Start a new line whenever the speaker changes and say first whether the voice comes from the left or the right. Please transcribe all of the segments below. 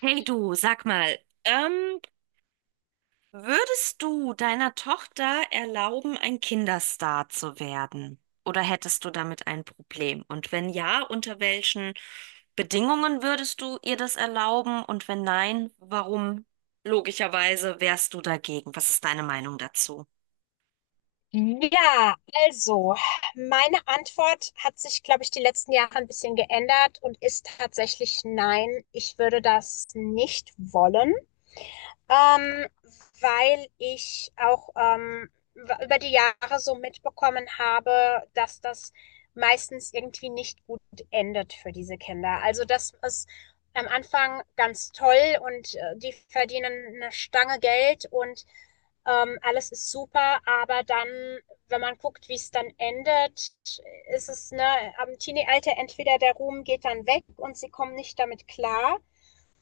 right: Hey du, sag mal, ähm, würdest du deiner Tochter erlauben, ein Kinderstar zu werden? Oder hättest du damit ein Problem? Und wenn ja, unter welchen Bedingungen würdest du ihr das erlauben? Und wenn nein, warum logischerweise wärst du dagegen? Was ist deine Meinung dazu?
left: Ja, also meine Antwort hat sich, glaube ich, die letzten Jahre ein bisschen geändert und ist tatsächlich nein, ich würde das nicht wollen. Ähm, Weil ich auch über die Jahre so mitbekommen habe, dass das meistens irgendwie nicht gut endet für diese Kinder. Also das ist am Anfang ganz toll und die verdienen eine Stange Geld und alles ist super, aber dann, wenn man guckt, wie es dann endet, ist es, ne, am Teenie-Alter entweder der Ruhm geht dann weg und sie kommen nicht damit klar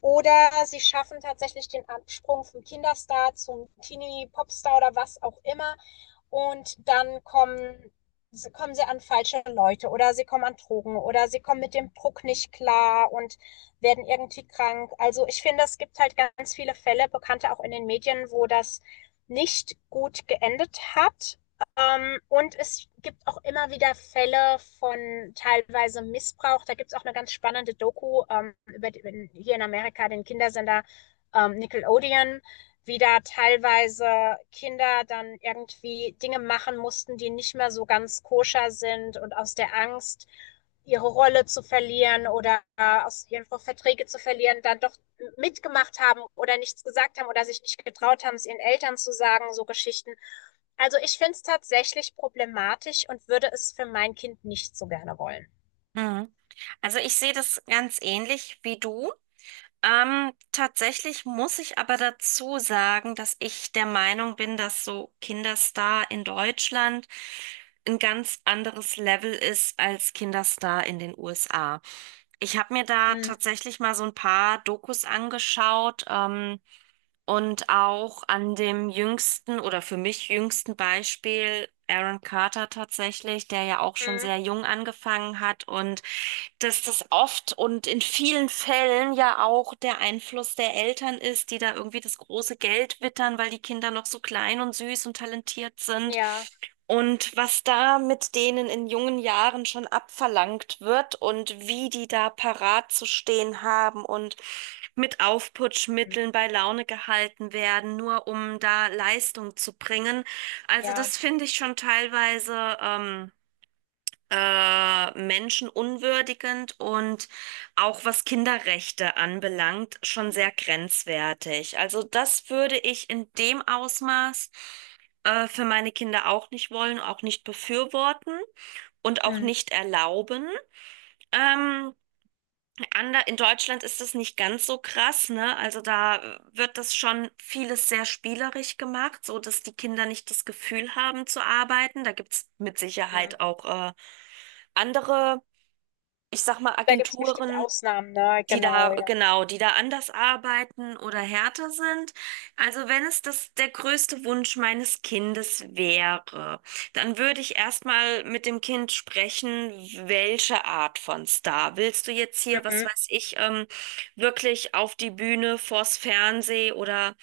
left: oder sie schaffen tatsächlich den Absprung vom Kinderstar zum Teenie-Popstar oder was auch immer und kommen sie an falsche Leute oder sie kommen an Drogen oder sie kommen mit dem Druck nicht klar und werden irgendwie krank. Also ich finde, es gibt halt ganz viele Fälle, bekannte auch in den Medien, wo das nicht gut geendet hat. Und es gibt auch immer wieder Fälle von teilweise Missbrauch. Da gibt es auch eine ganz spannende Doku über die, hier in Amerika den Kindersender Nickelodeon, wie da teilweise Kinder dann irgendwie Dinge machen mussten, die nicht mehr so ganz koscher sind und aus der Angst, ihre Rolle zu verlieren oder aus ihren Verträge zu verlieren, dann doch mitgemacht haben oder nichts gesagt haben oder sich nicht getraut haben, es ihren Eltern zu sagen, so Geschichten. Also ich finde es tatsächlich problematisch und würde es für mein Kind nicht so gerne wollen.
right: Mhm. Also ich sehe das ganz ähnlich wie du. Tatsächlich muss ich aber dazu sagen, dass ich der Meinung bin, dass so Kinderstar in Deutschland ein ganz anderes Level ist als Kinderstar in den USA. Ich habe mir da
left: Mhm.
right: tatsächlich mal so ein paar Dokus angeschaut, und auch an dem jüngsten oder für mich jüngsten Beispiel Aaron Carter tatsächlich, der ja auch schon
left: Mhm.
right: sehr jung angefangen hat, und dass das oft und in vielen Fällen ja auch der Einfluss der Eltern ist, die da irgendwie das große Geld wittern, weil die Kinder noch so klein und süß und talentiert sind.
left: Ja.
right: Und was da mit denen in jungen Jahren schon abverlangt wird und wie die da parat zu stehen haben und mit
left: Mhm.
right: Aufputschmitteln bei Laune gehalten werden, nur um da Leistung zu bringen. Also
left: Ja.
right: das finde ich schon teilweise menschenunwürdigend und auch, was Kinderrechte anbelangt, schon sehr grenzwertig. Also das würde ich in dem Ausmaß für meine Kinder auch nicht wollen, auch nicht befürworten und auch
left: Mhm.
right: nicht erlauben. Ähm, Ander in Deutschland ist das nicht ganz so krass, ne? Also da wird das schon vieles sehr spielerisch gemacht, so dass die Kinder nicht das Gefühl haben zu arbeiten. Da gibt's mit
left: Mhm.
right: Sicherheit auch andere, ich sag mal,
left: Da gibt es bestimmt
right: Agenturen,
left: Ausnahmen, ne?
right: die da,
left: Genau, ja.
right: genau, die da anders arbeiten oder härter sind. Also wenn es das der größte Wunsch meines Kindes wäre, dann würde ich erstmal mit dem Kind sprechen, welche Art von Star? Willst du jetzt hier, was
left: Mhm.
right: weiß ich, wirklich auf die Bühne, vors Fernsehen oder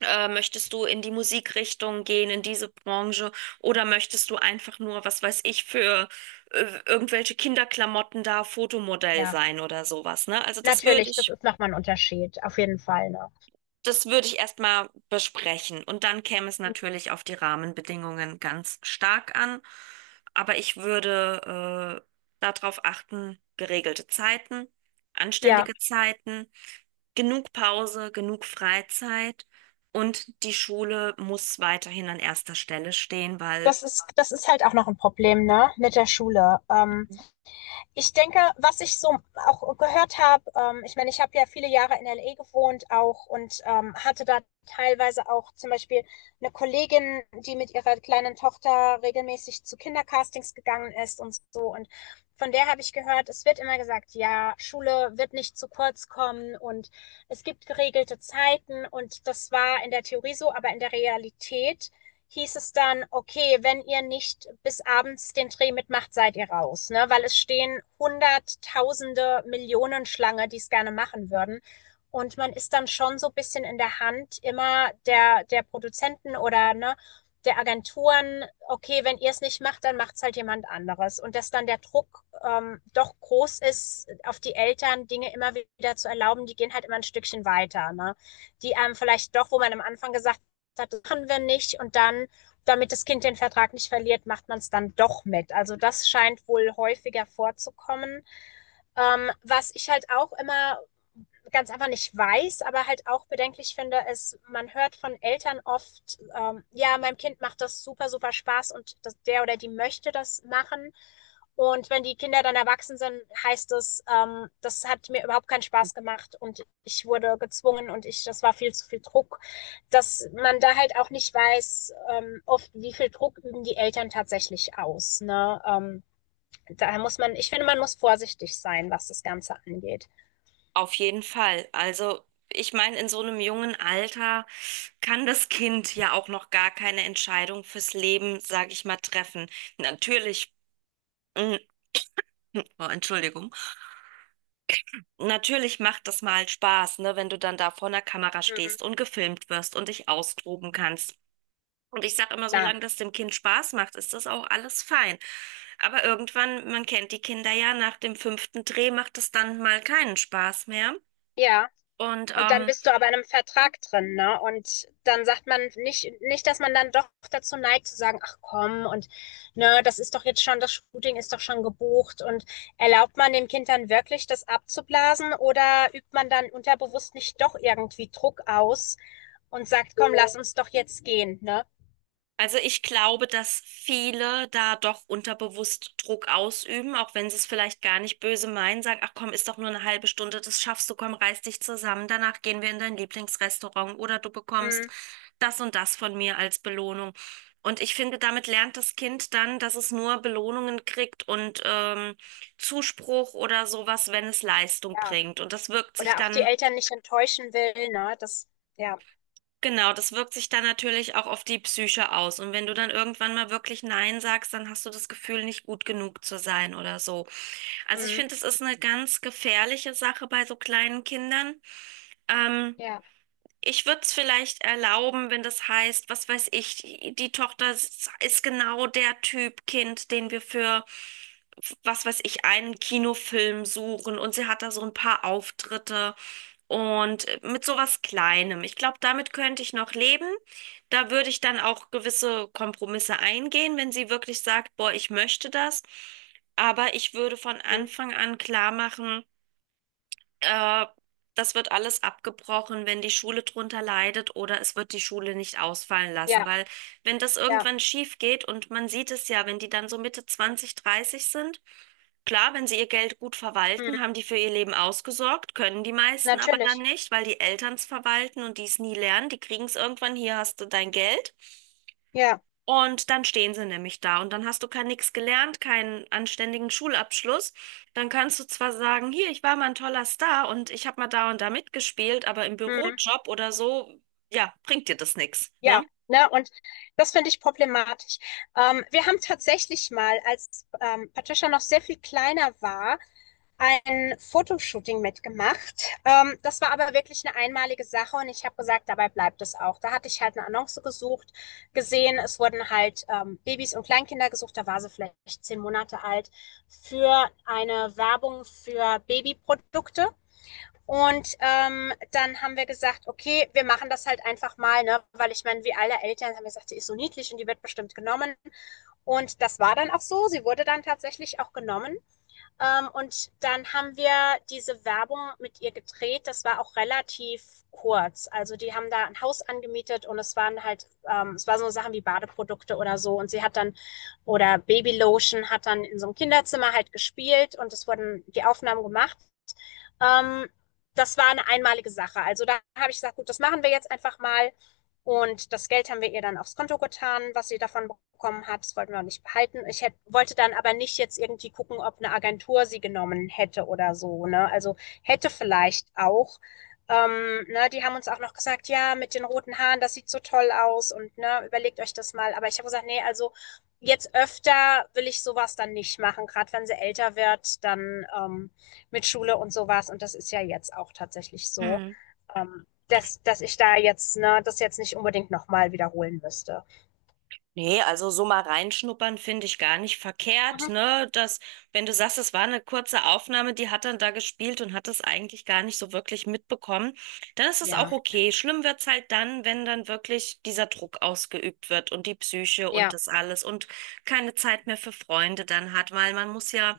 right: möchtest du in die Musikrichtung gehen, in diese Branche, oder möchtest du einfach nur, was weiß ich, für irgendwelche Kinderklamotten da Fotomodell
left: Ja,
right: sein oder sowas, ne? Also
left: natürlich, das ist nochmal ein Unterschied, auf jeden Fall, ne?
right: das würde ich erstmal besprechen. Und dann käme es
left: Mhm.
right: natürlich auf die Rahmenbedingungen ganz stark an. Aber ich würde darauf achten: geregelte Zeiten,
left: Ja,
right: anständige Zeiten, genug Pause, genug Freizeit, und die Schule muss weiterhin an erster Stelle stehen, weil,
left: das ist halt auch noch ein Problem, ne, mit der Schule. Ich denke, was ich so auch gehört habe, ich meine, ich habe ja viele Jahre in LA gewohnt auch und hatte da teilweise auch zum Beispiel eine Kollegin, die mit ihrer kleinen Tochter regelmäßig zu Kindercastings gegangen ist und so. Und von der habe ich gehört, es wird immer gesagt, ja, Schule wird nicht zu kurz kommen und es gibt geregelte Zeiten und das war in der Theorie so, aber in der Realität hieß es dann, okay, wenn ihr nicht bis abends den Dreh mitmacht, seid ihr raus, ne? Weil es stehen Hunderttausende, Millionen Schlange, die es gerne machen würden. Und man ist dann schon so ein bisschen in der Hand immer der Produzenten oder ne, der Agenturen, okay, wenn ihr es nicht macht, dann macht es halt jemand anderes. Und dass dann der Druck doch groß ist, auf die Eltern Dinge immer wieder zu erlauben, die gehen halt immer ein Stückchen weiter. Ne? Die einem vielleicht doch, wo man am Anfang gesagt hat, das machen wir nicht. Und dann, damit das Kind den Vertrag nicht verliert, macht man es dann doch mit. Also das scheint wohl häufiger vorzukommen. Was ich halt auch immer ganz einfach nicht weiß, aber halt auch bedenklich finde, ist, man hört von Eltern oft, ja, meinem Kind macht das super, super Spaß und das, der oder die möchte das machen. Und wenn die Kinder dann erwachsen sind, heißt es, das hat mir überhaupt keinen Spaß gemacht und ich wurde gezwungen und das war viel zu viel Druck, dass man da halt auch nicht weiß, oft wie viel Druck üben die Eltern tatsächlich aus. Ne? Daher muss man, ich finde, man muss vorsichtig sein, was das Ganze angeht.
right: auf jeden Fall, also ich meine, in so einem jungen Alter kann das Kind ja auch noch gar keine Entscheidung fürs Leben, sage ich mal, treffen. Natürlich. mm, Oh, Entschuldigung. Natürlich macht das mal Spaß, ne, wenn du dann da vor einer Kamera stehst und gefilmt wirst und dich austoben kannst. Und ich sage immer,
left: Klar,
right: solange das dem Kind Spaß macht, ist das auch alles fein. Aber irgendwann, man kennt die Kinder ja, nach dem fünften Dreh macht es dann mal keinen Spaß mehr.
left: ja.
right: Und
left: Und dann
right: ähm,
left: bist du aber in einem Vertrag drin, ne? Und dann sagt man nicht, dass man dann doch dazu neigt zu sagen: „Ach komm und ne, das Shooting ist doch schon gebucht.“ Und erlaubt man dem Kind dann wirklich, das abzublasen oder übt man dann unterbewusst nicht doch irgendwie Druck aus und sagt: „Komm, lass uns doch jetzt gehen“, ne?
right: Also ich glaube, dass viele da doch unterbewusst Druck ausüben, auch wenn sie es vielleicht gar nicht böse meinen, sagen, ach komm, ist doch nur eine halbe Stunde, das schaffst du, komm, reiß dich zusammen, danach gehen wir in dein Lieblingsrestaurant oder du bekommst
left: Mhm,
right: das und das von mir als Belohnung. Und ich finde, damit lernt das Kind dann, dass es nur Belohnungen kriegt und Zuspruch oder sowas, wenn es Leistung
left: ja.
right: bringt. Und das wirkt sich
left: Oder auch die
right: dann,
left: Eltern nicht enttäuschen will, ne? Das ja,
right: genau, das wirkt sich dann natürlich auch auf die Psyche aus. Und wenn du dann irgendwann mal wirklich nein sagst, dann hast du das Gefühl, nicht gut genug zu sein oder so. Also ich
left: mhm,
right: finde, es ist eine ganz gefährliche Sache bei so kleinen Kindern. Ähm,
left: ja,
right: Ich würde es vielleicht erlauben, wenn das heißt, was weiß ich, die Tochter ist genau der Typ Kind, den wir für, was weiß ich, einen Kinofilm suchen, und sie hat da so ein paar Auftritte. Und mit sowas Kleinem. Ich glaube, damit könnte ich noch leben. Da würde ich dann auch gewisse Kompromisse eingehen, wenn sie wirklich sagt, boah, ich möchte das. Aber ich würde von
left: mhm,
right: Anfang an klar machen, äh, das wird alles abgebrochen, wenn die Schule drunter leidet, oder es wird die Schule nicht ausfallen lassen,
left: ja.
right: weil wenn das
left: Ja,
right: irgendwann schief geht, und man sieht es ja, wenn die dann so Mitte 20, 30 sind. Klar, wenn sie ihr Geld gut verwalten,
left: mhm.
right: haben die für ihr Leben ausgesorgt, können die meisten aber dann
left: Natürlich.
right: nicht, weil die Eltern es verwalten und die es nie lernen. Die kriegen es irgendwann, hier hast du dein Geld.
left: Ja,
right: Und dann stehen sie nämlich da und dann hast du kein, nix gelernt, keinen anständigen Schulabschluss. Dann kannst du zwar sagen, hier, ich war mal ein toller Star und ich habe mal da und da mitgespielt, aber im
left: mhm.
right: Bürojob oder so, ja, bringt dir das nix,
left: Ja,
right: ne?
left: ne, und das finde ich problematisch. Wir haben tatsächlich mal, als Patricia noch sehr viel kleiner war, ein Fotoshooting mitgemacht. Das war aber wirklich eine einmalige Sache und ich habe gesagt, dabei bleibt es auch. Da hatte ich halt eine gesehen, es wurden halt Babys und Kleinkinder gesucht, da war sie vielleicht 10 Monate alt, für eine Werbung für Babyprodukte. Und dann haben wir gesagt, okay, wir machen das halt einfach mal, ne? Weil ich meine, wie alle Eltern haben wir gesagt, die ist so niedlich und die wird bestimmt genommen. Und das war dann auch so, sie wurde dann tatsächlich auch genommen. Und dann haben wir diese Werbung mit ihr gedreht, das war auch relativ kurz. Also die haben da ein Haus angemietet und es waren halt, es waren so Sachen wie Badeprodukte oder so. Und oder Babylotion hat dann in so einem Kinderzimmer halt gespielt und es wurden die Aufnahmen gemacht. Ähm, Das war eine einmalige Sache. Also da habe ich gesagt, gut, das machen wir jetzt einfach mal. Und das Geld haben wir ihr dann aufs Konto getan, was sie davon bekommen hat. Das wollten wir auch nicht behalten. Wollte dann aber nicht jetzt irgendwie gucken, ob eine Agentur sie genommen hätte oder so. Ne? Also hätte vielleicht auch. Ne, die haben uns auch noch gesagt, ja, mit den roten Haaren, das sieht so toll aus und ne, überlegt euch das mal. Aber ich habe gesagt, nee, also jetzt öfter will ich sowas dann nicht machen. Gerade wenn sie älter wird, dann mit Schule und sowas. Und das ist ja jetzt auch tatsächlich so, dass ich da jetzt, ne, das jetzt nicht unbedingt nochmal wiederholen müsste.
right: Nee, also so mal reinschnuppern finde ich gar nicht verkehrt,
left: Mhm.
right: ne? Dass, wenn du sagst, es war eine kurze Aufnahme, die hat dann da gespielt und hat es eigentlich gar nicht so wirklich mitbekommen, dann ist es auch
left: Ja,
right: okay. Schlimm wird's halt dann, wenn dann wirklich dieser Druck ausgeübt wird und die Psyche und
left: ja,
right: das alles, und keine Zeit mehr für Freunde dann hat, weil man muss ja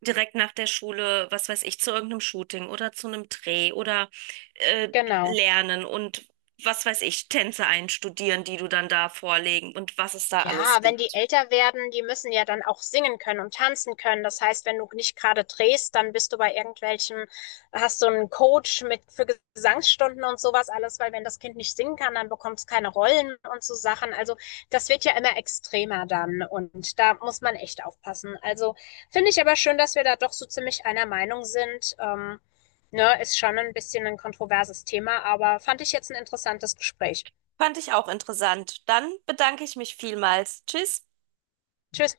right: direkt nach der Schule, was weiß ich, zu irgendeinem Shooting oder zu einem Dreh oder äh,
left: genau.
right: lernen und, was weiß ich, Tänze einstudieren, die du dann da vorlegen, und was es da
left: Ja,
right: alles
left: wenn die
right: gibt.
left: älter werden, die müssen ja dann auch singen können und tanzen können. Das heißt, wenn du nicht gerade drehst, dann bist du bei irgendwelchen, hast du einen Coach mit für Gesangsstunden und sowas alles, weil wenn das Kind nicht singen kann, dann bekommt es keine Rollen und so Sachen. Also das wird ja immer extremer dann und da muss man echt aufpassen. Also finde ich aber schön, dass wir da doch so ziemlich einer Meinung sind. Ne, ist schon ein bisschen ein kontroverses Thema, aber fand ich jetzt ein interessantes Gespräch.
right: Fand ich auch interessant. Dann bedanke ich mich vielmals. Tschüss.
left: Tschüss.